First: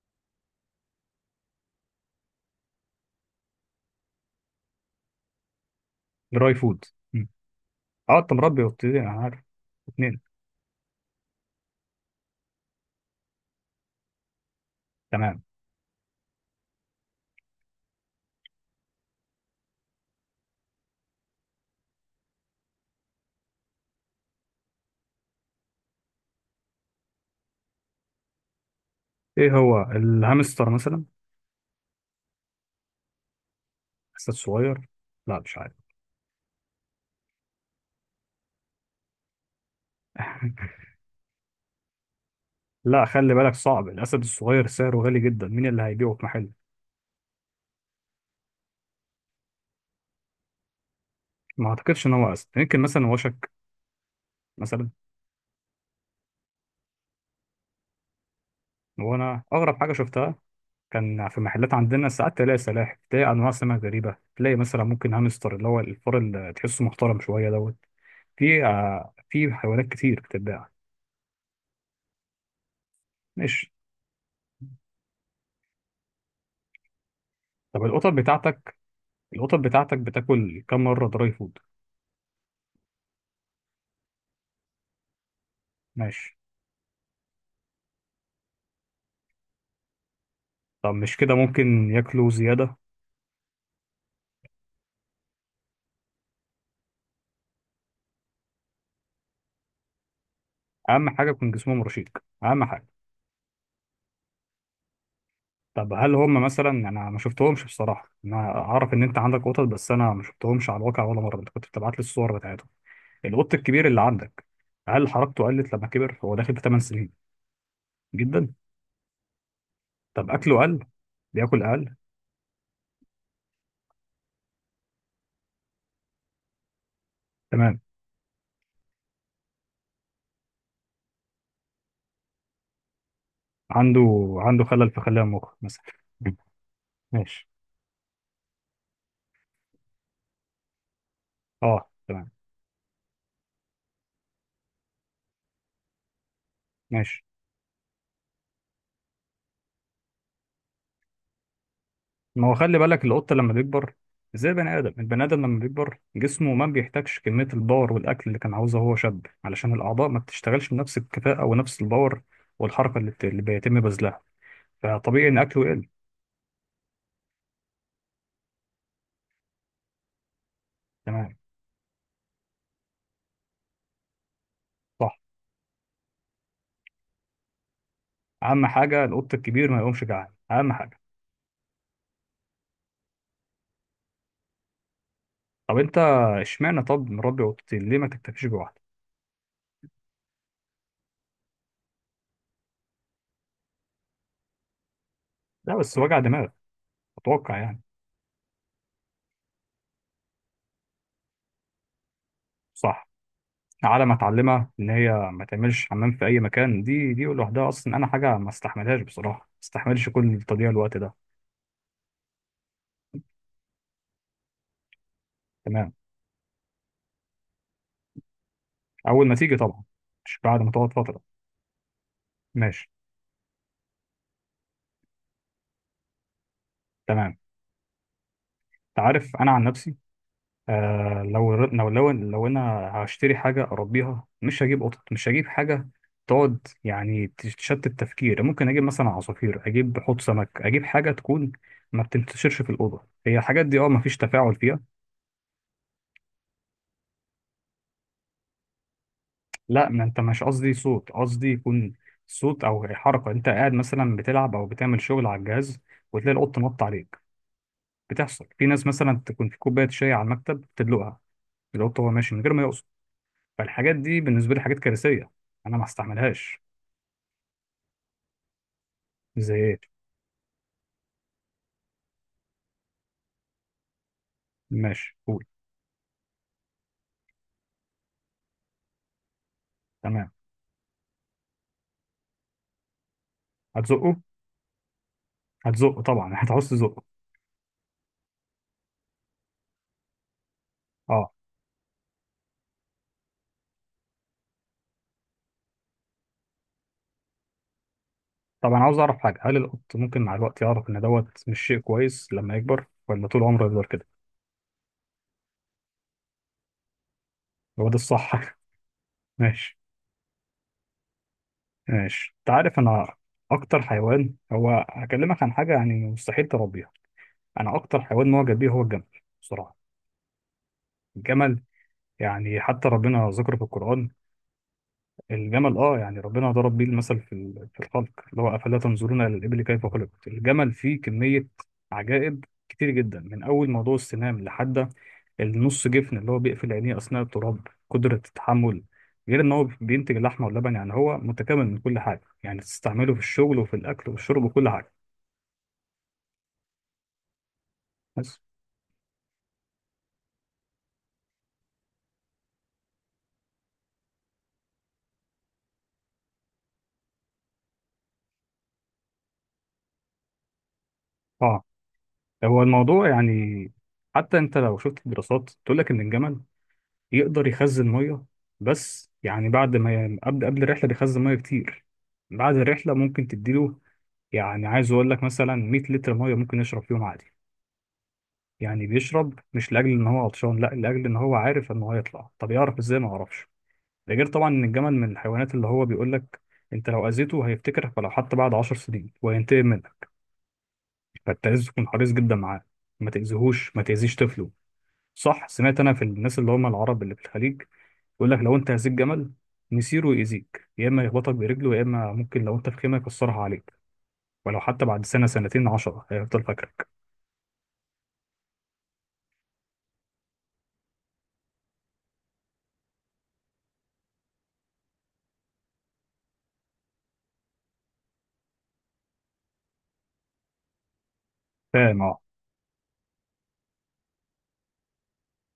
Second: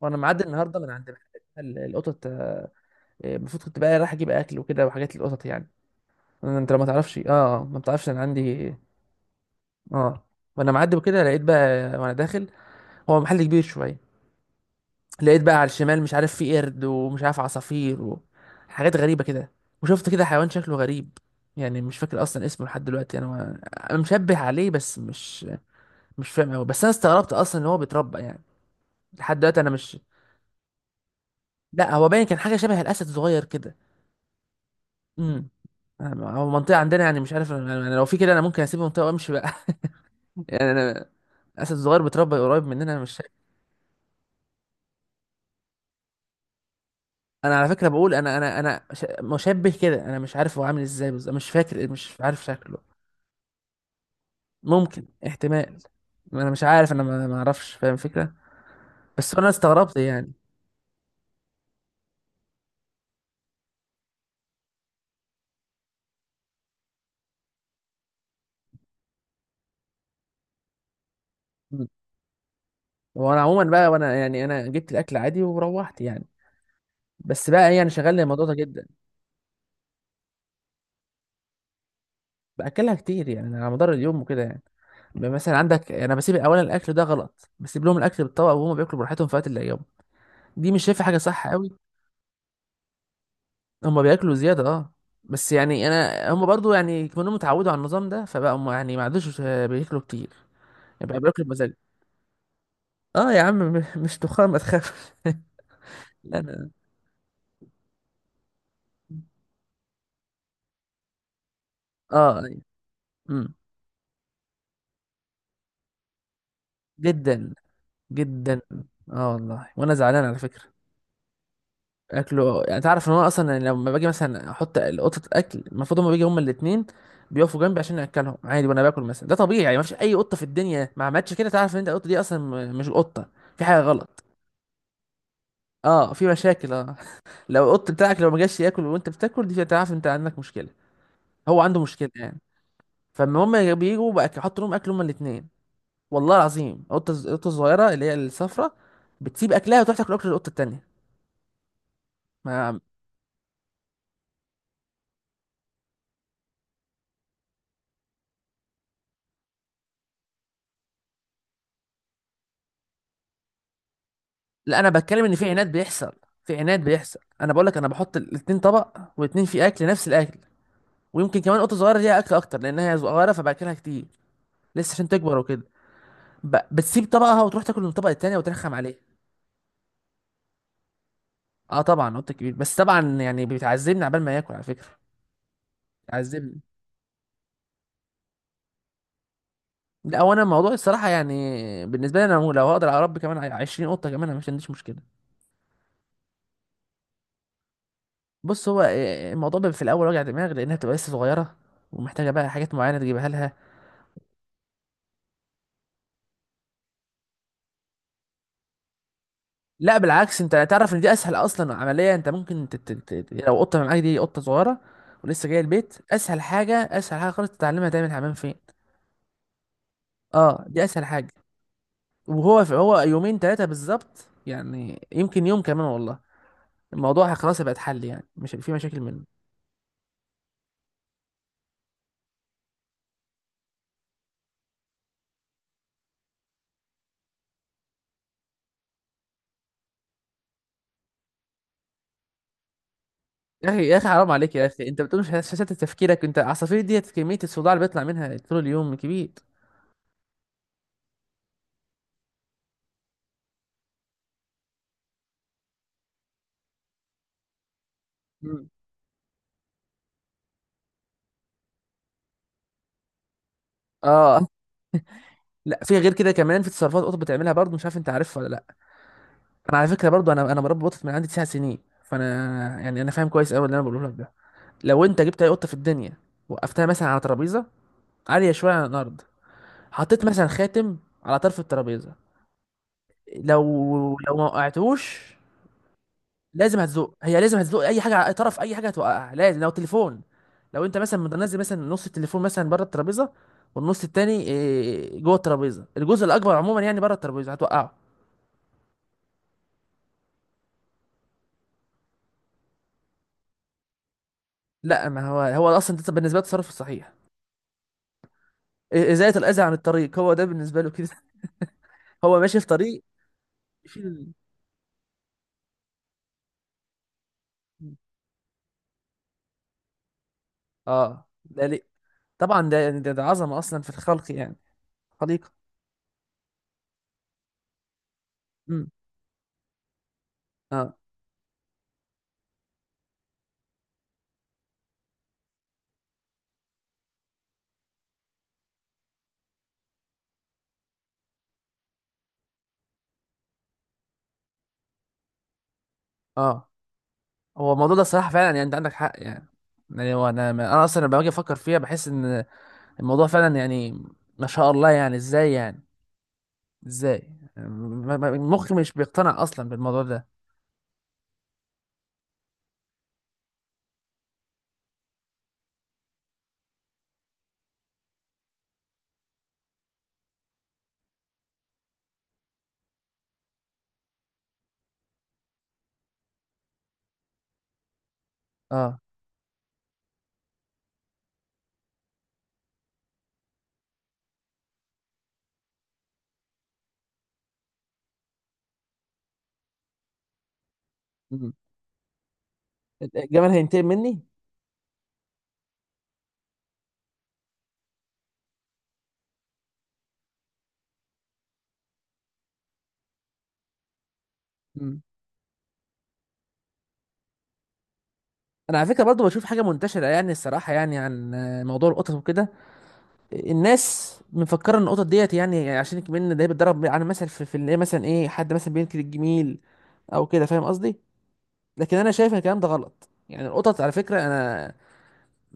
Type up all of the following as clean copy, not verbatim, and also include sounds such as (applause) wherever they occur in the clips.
وانا معدي النهارده من عند محل القطط، المفروض كنت بقى رايح اجيب اكل وكده وحاجات للقطط يعني. دراي انت لو فود. ما تعرفش، مم. ما بتعرفش اه، انا انت مربي عندي. وبتدي، انا عارف. اتنين. اه وانا معدي وكده لقيت بقى وانا داخل، هو محل كبير شويه. لقيت تمام. بقى على الشمال، مش عارف في قرد ومش عارف عصافير وحاجات غريبه كده، وشفت كده حيوان شكله غريب. يعني مش فاكر اصلا اسمه لحد دلوقتي انا انا مشبه عليه، بس مش فاهم قوي. بس انا استغربت اصلا ان هو بيتربى يعني. لحد ايه دلوقتي انا هو مش. الهامستر مثلا؟ لا، هو باين كان حاجه شبه الاسد صغير كده. اسد صغير؟ لا امم. مش عارف. هو المنطقة عندنا، يعني مش عارف انا، لو في كده انا ممكن اسيب المنطقة وامشي بقى. (laughs) يعني (laughs) انا، اسد صغير بيتربى قريب مننا، انا لا مش شايف. خلي بالك، صعب الاسد الصغير سعره غالي جدا، مين اللي هيبيعه في محل؟ انا على فكرة بقول مشبه كده، انا مش عارف هو عامل ازاي بالظبط، مش ما فاكر اعتقدش ان مش هو عارف اسد، شكله. يمكن مثلا وشك مثلا. ممكن احتمال. انا مش عارف، انا ما اعرفش فاهم الفكرة. بس وانا انا اغرب حاجه استغربت يعني. شفتها، كان في محلات عندنا ساعات تلاقي سلاحف، تلاقي انواع سمك غريبه، تلاقي مثلا ممكن هامستر اللي هو الفار اللي تحسه محترم شويه دوت. في في حيوانات كتير بتتباع. مم. وانا عموما ماشي. بقى وانا يعني انا جبت الاكل عادي وروحت يعني. بس بقى طب يعني القطط شغلني الموضوع ده بتاعتك، جدا. القطط بتاعتك بتاكل كم مره دراي فود؟ باكلها كتير يعني، على مدار اليوم وكده يعني. مثلا عندك، انا بسيب ماشي. اولا، الاكل ده غلط، بسيب لهم الاكل بالطبق وهم بياكلوا براحتهم في وقت اللي يوم. دي مش طب شايفه مش حاجه كده صح قوي. ممكن ياكلوا زيادة؟ هم بياكلوا زياده، اه. بس يعني انا هم برضو يعني كانوا اتعودوا على النظام ده، فبقى هم يعني ما عادوش بياكلوا كتير. أهم يبقى حاجة بياكلوا يكون بمزاج. جسمهم رشيق، أهم حاجة. اه يا عم، مش تخان، ما تخافش. (laughs) طب هل لا هم انا. مثلا، أنا ما شفتهمش بصراحة، أنا أعرف إن أنت عندك قطط بس أنا ما شفتهمش على الواقع ولا مرة، أنت كنت بتبعت لي اه، الصور أيوة. بتاعتهم. امم. القط الكبير اللي عندك، هل حركته قلت لما كبر؟ هو داخل في 8 سنين. جدا. جدا. جدا. اه والله وانا زعلان طب على أكله فكره. قل؟ بياكل أقل؟ اكله، يعني تعرف ان هو اصلا يعني لما باجي مثلا احط قطه الاكل المفروض هما بيجي هما الاثنين، بيقفوا جنبي تمام. عشان اكلهم عادي وانا باكل مثلا. ده طبيعي يعني، مفيش اي قطه في الدنيا ما عملتش كده. تعرف ان انت القطه دي اصلا، مش القطه، في حاجه غلط. عنده، عنده خلل في خلايا المخ مثلا. اه، في (laughs) مشاكل، اه. (laughs) ماشي. لو القط بتاعك لو ما جاش ياكل وانت بتاكل، دي تعرف انت عندك مشكله. هو عنده أه مشكله تمام. يعني. فاما هما بيجوا بقى يحطوا لهم اكل هما الاثنين، والله العظيم القطه ماشي. القطه الصغيره اللي هي الصفراء بتسيب اكلها وتروح تاكل اكل القطه التانيه. ما هو خلي ما بالك، القطة لما بيكبر زي البني آدم، البني آدم لما بيكبر جسمه ما بيحتاجش كمية الباور والأكل اللي كان عاوزها وهو شاب، علشان الأعضاء ما بتشتغلش بنفس الكفاءة ونفس الباور والحركة اللي بيتم بذلها. لا، انا بتكلم فطبيعي ان إن في أكله عناد يقل. بيحصل. في عناد بيحصل، انا بقول لك انا بحط الاتنين طبق، واتنين فيه اكل نفس الاكل. تمام. ويمكن كمان قطه صغيره ليها اكل اكتر لانها صغيره، فباكلها كتير لسه عشان صح. تكبر وكده. بتسيب طبقها وتروح تاكل من الطبق التاني أهم وترخم عليه. حاجة القط الكبير ما يقومش جعان، أهم حاجة. اه طبعا، قطه كبير، بس طبعا يعني بتعذبني عبال ما ياكل على فكره. طب أنت بتعذبني. اشمعنى، طب مربي قطتين ليه ما تكتفيش بواحدة؟ لا، وانا الموضوع الصراحه يعني، بالنسبه لي انا لو هقدر اربي كمان 20 قطه كمان انا مش عنديش مشكله. لا بس وجع دماغ، أتوقع يعني. بص، هو الموضوع بيبقى في الاول وجع دماغ لانها بتبقى لسه صغيره ومحتاجه بقى حاجات معينه صح. تجيبها لها. على ما اتعلمها ان هي ما تعملش حمام في اي مكان، دي لوحدها اصلا انا حاجه ما استحملهاش بصراحه، ما لا استحملش بالعكس، كل انت تضييع تعرف الوقت ان دي ده. اسهل اصلا عمليه. انت ممكن يعني لو قطه معاك دي قطه صغيره ولسه جايه تمام. البيت، اسهل حاجه، اسهل حاجه خالص، تتعلمها تعمل حمام فين. اول ما تيجي طبعا، مش بعد اه، ما دي تقعد اسهل فتره. حاجه. وهو ماشي. هو يومين ثلاثه بالظبط يعني، يمكن يوم كمان والله. الموضوع تمام. خلاص هيبقى اتحل يعني، مش هيبقى في انت مشاكل منه. عارف انا عن نفسي، آه لو انا هشتري حاجه اربيها، مش هجيب قطط، مش هجيب حاجه تقعد يعني تشتت التفكير. ممكن اجيب مثلا عصافير، اجيب حوض سمك، اجيب حاجه تكون ما بتنتشرش في الاوضه. هي الحاجات يا دي اخي، اه يا ما اخي فيش حرام عليك تفاعل يا فيها. اخي، انت بتقول مش شتت تفكيرك؟ انت العصافير دي كميه الصداع اللي بيطلع منها طول اليوم كبير. لا ما انت مش قصدي صوت، قصدي يكون صوت او حركه، انت قاعد مثلا بتلعب او بتعمل شغل على الجهاز، وتلاقي القط نط عليك. بتحصل في مم. ناس مثلا تكون في كوبايه شاي على المكتب تدلقها القط وهو ماشي من غير ما يقصد. فالحاجات دي اه. بالنسبه لي حاجات كارثيه، انا لا، ما في غير كده استحملهاش. كمان في تصرفات قطط بتعملها برضه، مش عارف انت عارفها ولا لا. زي انا ايه؟ على فكره برضو، انا مربي قطط من عندي 9 سنين. فانا يعني انا فاهم كويس قوي اللي انا بقوله لك ده. لو ماشي انت جبت قول. اي قطه في الدنيا، وقفتها مثلا على ترابيزه عاليه شويه عن الارض، حطيت تمام. مثلا خاتم على طرف الترابيزه. لو هتزقه. لو ما وقعتوش، هتزقه طبعا، (laughs) هتعوز لازم تزقه. هتزق. هي لازم هتزق اي حاجه على اي طرف، اي حاجه هتوقعها لازم. لو تليفون، لو انت مثلا اه. منزل مثلا نص التليفون مثلا بره الترابيزه والنص التاني جوه الترابيزه، الجزء الاكبر عموما يعني بره الترابيزه، هتوقعه. طب انا عاوز اعرف حاجه، هل القط ممكن مع الوقت يعرف ان دوت مش شيء كويس لما يكبر، ولا طول عمره يفضل كده؟ لا، ما هو هو اصلا ده بالنسبه لي التصرف الصحيح. هو ده الصح. ازالة (laughs) الاذى عن ماشي. الطريق، هو ده بالنسبة له كده. (laughs) ماشي. هو انت ماشي في عارف طريق، انا اكتر يشيل. حيوان، هو هكلمك عن حاجه يعني مستحيل تربيها، انا اكتر حيوان معجب بيه هو الجمل، بصراحه. اه، الجمل، ده ليه؟ طبعا يعني ده حتى يعني ده ربنا ذكر عظمة في اصلا في القران الخلق يعني. خليقة. الجمل. اه، يعني ربنا ضرب بيه المثل في في الخلق، اللي هو افلا امم. تنظرون الى الابل كيف خلقت. الجمل اه. فيه كميه عجائب كتير جدا، من اول موضوع السنام، لحد النص جفن اللي هو بيقفل عينيه اثناء التراب، قدره التحمل، غير ان هو بينتج اللحمه واللبن. يعني هو متكامل من كل حاجه، يعني تستعمله في الشغل وفي الاكل والشرب وكل حاجه. اه. هو الموضوع ده صراحة بس فعلا، يعني انت عندك حق يعني. يعني هو انا اصلا لما باجي افكر فيها بحس ان الموضوع فعلا يعني، ما شاء الله يعني. ازاي يعني؟ ازاي؟ يعني مخي مش بيقتنع اصلا بالموضوع ده. اه، هو الموضوع يعني، حتى انت لو شفت الدراسات تقول لك ان الجمل يقدر يخزن ميه. بس يعني بعد ما قبل الرحله بيخزن ميه كتير، بعد الرحله ممكن تديله، يعني عايز اقول لك مثلا 100 لتر ميه ممكن يشرب فيهم عادي. يعني اه. بيشرب مش لاجل ان هو عطشان، لا، لاجل ان هو عارف ان هو هيطلع. طب يعرف ازاي؟ ما اعرفش. ده غير طبعا ان الجمل من الحيوانات اللي هو بيقول لك انت لو اذيته هيفتكرك، ولو حتى بعد 10 سنين وينتقم منك. فانت امم. لازم تكون حريص جدا معاه، ما الجمال تأذيهوش، ما هينتقم تأذيش مني؟ طفله. صح سمعت انا في الناس اللي هم العرب اللي في الخليج، يقول لك لو انت هزيت جمل، مسيره يأذيك، يا اما يخبطك برجله، يا اما ممكن لو انت في خيمه يكسرها عليك. ولو حتى امم. بعد سنه، سنتين، عشرة، هيفضل فاكرك. انا على فكرة برضو بشوف حاجة منتشرة يعني، الصراحة يعني عن موضوع القطط وكده. الناس مفكره ان القطط ديت، يعني عشان كمان ده بيتدرب على مثل، في اللي هي مثلا ايه، حد مثلا بينكر الجميل او كده، فاهم قصدي. لكن فاهم انا اه. شايف ان الكلام ده غلط يعني. القطط على فكره، انا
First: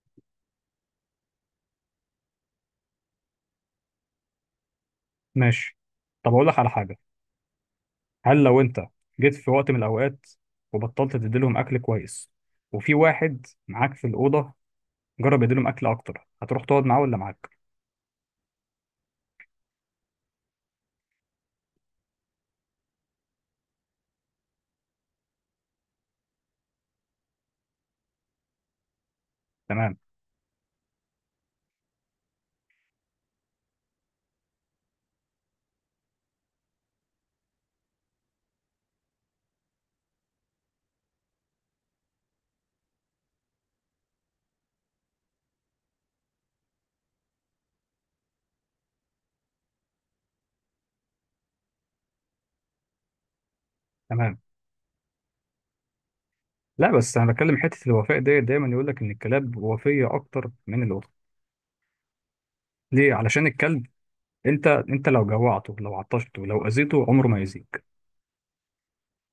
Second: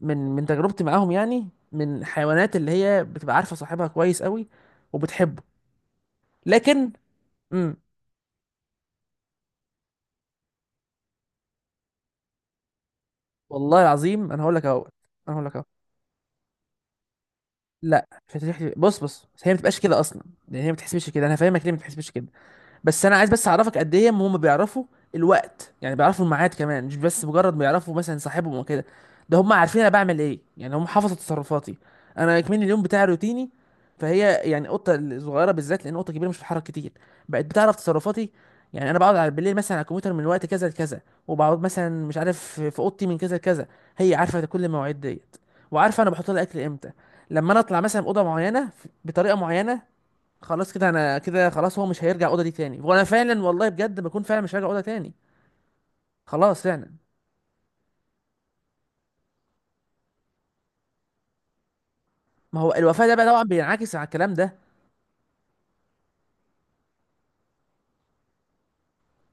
من تجربتي معاهم، يعني من حيوانات اللي هي بتبقى عارفه صاحبها كويس قوي وبتحبه. ماشي. طب اقول لك على لكن. حاجه، امم. هل لو انت جيت في وقت من الاوقات وبطلت تديلهم اكل كويس، وفي واحد والله معاك في العظيم انا الاوضه هقول لك اهو. انا جرب هقول لك اهو. يديلهم اكل اكتر، هتروح تقعد معاه ولا معاك؟ لا، مش هتحكي، بص بص، هي ما بتبقاش كده اصلا. يعني هي ما بتحسبش كده، انا فاهمك ليه ما بتحسبش كده. بس انا عايز بس اعرفك قد ايه هم بيعرفوا الوقت. يعني بيعرفوا الميعاد كمان، مش بس مجرد بيعرفوا مثلا صاحبهم وكده. ده هم عارفين انا تمام. بعمل ايه يعني، هم حافظوا تصرفاتي. انا كمان اليوم بتاعي روتيني. فهي يعني قطه الصغيره بالذات، لان قطه كبيره مش بتتحرك كتير، بقت بتعرف تصرفاتي. يعني انا بقعد على بالليل مثلا على الكمبيوتر من وقت كذا لكذا، وبقعد مثلا مش عارف في اوضتي من كذا لكذا. هي عارفه كل المواعيد ديت، وعارفه انا بحط لها اكل امتى. لما انا اطلع مثلا اوضه معينه بطريقه معينه، خلاص كده، انا كده خلاص هو مش هيرجع الاوضه دي تاني، وانا فعلا والله بجد بكون تمام. فعلا مش هرجع الاوضه تاني. خلاص لا فعلا. بس انا بتكلم حته الوفاء ديت، دايما يقول لك ان الكلاب وفيه اكتر من القطط. ما هو الوفاء ده ليه؟ بقى طبعا علشان الكلب بينعكس على الكلام ده. انت، انت لو جوعته، لو عطشته، لو اذيته، عمره ما يأذيك.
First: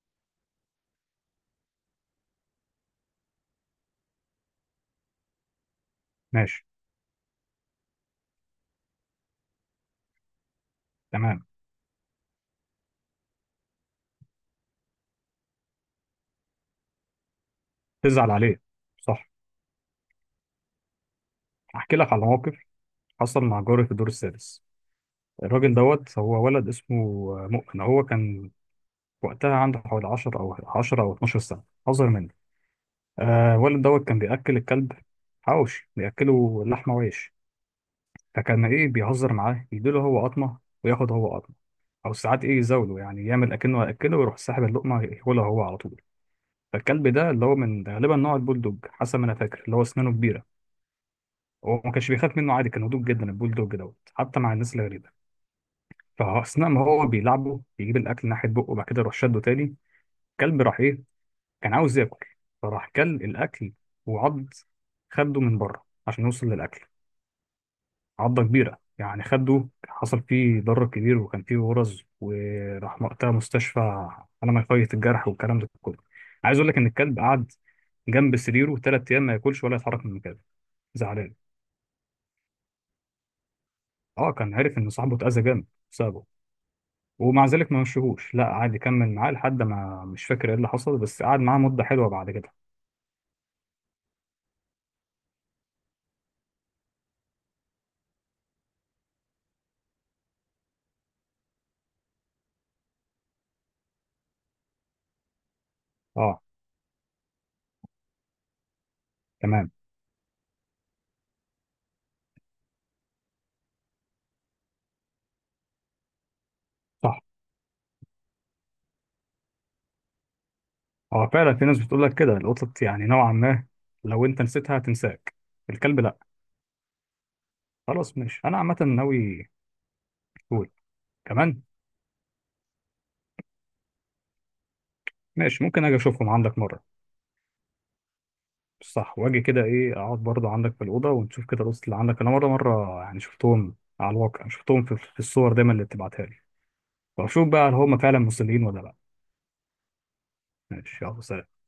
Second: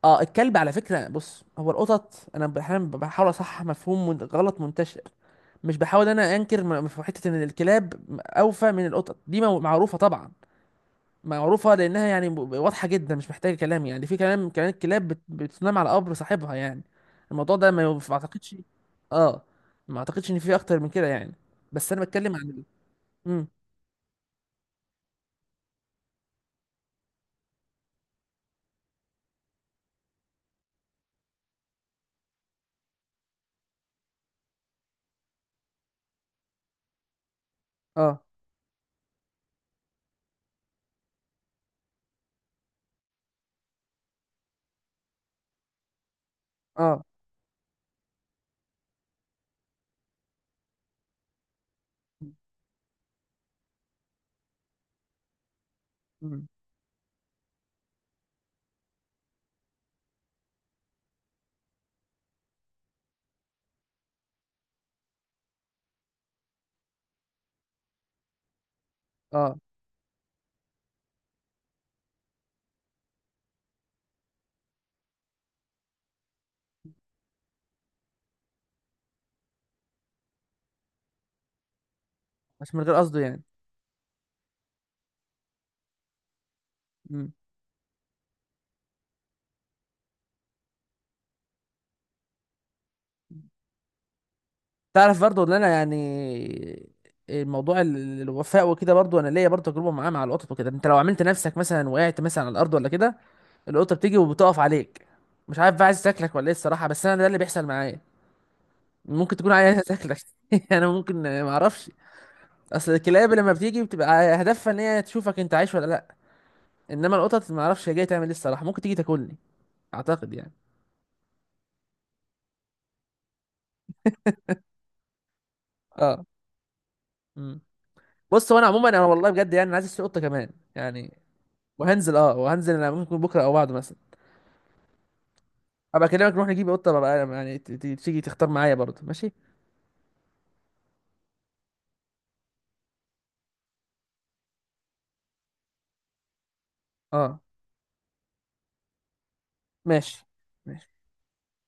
اه، الكلب على فكره، بص، هو القطط انا احيانا بحاول اصحح مفهوم غلط منتشر. مش بحاول انا انكر، ماشي. في حته ان الكلاب اوفى من القطط، دي معروفه طبعا. تمام. معروفة لأنها يعني واضحة جدا، مش محتاجة كلام. يعني في كلام كمان، كلاب بتنام على قبر صاحبها يعني. الموضوع ده ما تزعل أعتقدش. عليه. صح. اه. ما أعتقدش إن في أكتر من كده يعني. بس احكي أنا لك على بتكلم عن موقف حصل مم. مع جاري في الدور السادس. الراجل دوت، هو ولد اسمه مؤمن، هو كان وقتها عنده حوالي 10 او 10 او 12 سنه، اصغر مني. آه الولد دوت كان بياكل الكلب حواوشي، بياكله لحمه وعيش. اه. فكان ايه بيهزر معاه، يديله هو قطمه وياخد هو قطمه، او ساعات ايه يزاوله، يعني يعمل اكنه هياكله ويروح ساحب اللقمه ياكلها هو على طول. اه. فالكلب ده اللي هو من ده غالبا نوع البولدوج حسب ما انا فاكر، اللي هو اسنانه كبيره. هو ما كانش بيخاف منه عادي، كان هدوء جدا البولدوج دوت حتى مع الناس الغريبه. مم. فاثناء ما هو بيلعبه، يجيب الاكل ناحيه بقه وبعد كده يروح شده تاني. الكلب راح ايه، كان عاوز ياكل، فراح كل الاكل. وعض خده من بره عشان يوصل للاكل، عضة كبيرة يعني. اه. خده حصل فيه ضرر كبير وكان فيه غرز، وراح وقتها مستشفى، على ما يفيض الجرح والكلام ده كله. عايز اقول لك ان الكلب قعد جنب سريره ثلاث ايام، ما ياكلش ولا يتحرك من مكانه، زعلان. بس من غير قصده يعني. اه، كان عارف ان صاحبه اتأذى جامد بسببه. مم. ومع ذلك ما مشيهوش، لا قعد يكمل معاه لحد ما، مش فاكر ايه اللي حصل، بس قعد معاه مدة حلوة بعد كده. تعرف برضو إن أنا يعني، الموضوع الوفاء وكده، برضو أنا ليا برضو تجربة معاه مع القطط وكده. أنت لو عملت نفسك مثلا وقعت مثلا على الأرض ولا كده، القطة بتيجي وبتقف عليك، مش عارف بقى عايز تاكلك اه ولا ايه الصراحة، بس انا ده اللي بيحصل معايا. ممكن تكون تمام. عايزة تاكلك. (laughs) انا ممكن ما اعرفش. اصل الكلاب لما بتيجي بتبقى هدفها ان هي تشوفك انت عايش ولا لا. انما صح. القطط ما اعرفش هي جايه تعمل ايه الصراحه، ممكن تيجي تاكلني. اعتقد يعني. اه فعلا في ناس بتقول لك كده، القطط يعني نوعا ما لو انت نسيتها هتنساك، الكلب لا. اه. امم. خلاص ماشي، بص، انا هو انا عامة عموما، انا والله ناوي. بجد يعني أنا عايز اشتري قطه كمان يعني. كمان. وهنزل. اه، وهنزل انا ممكن بكره او بعده مثلا. ماشي ممكن اجي ابقى اشوفهم اكلمك نروح عندك نجيب مره. قطه بقى يعني، تيجي تختار معايا برضه. صح، ماشي. واجي كده ايه اقعد برضه عندك في الاوضه، ونشوف كده القصه اللي عندك. انا مره، مره يعني شفتهم على الواقع، شفتهم في الصور دايما اللي بتبعتها لي. اه. واشوف بقى هل هم فعلا مصريين ولا لا. ماشي. ماشي. ماشي. يلا سلام.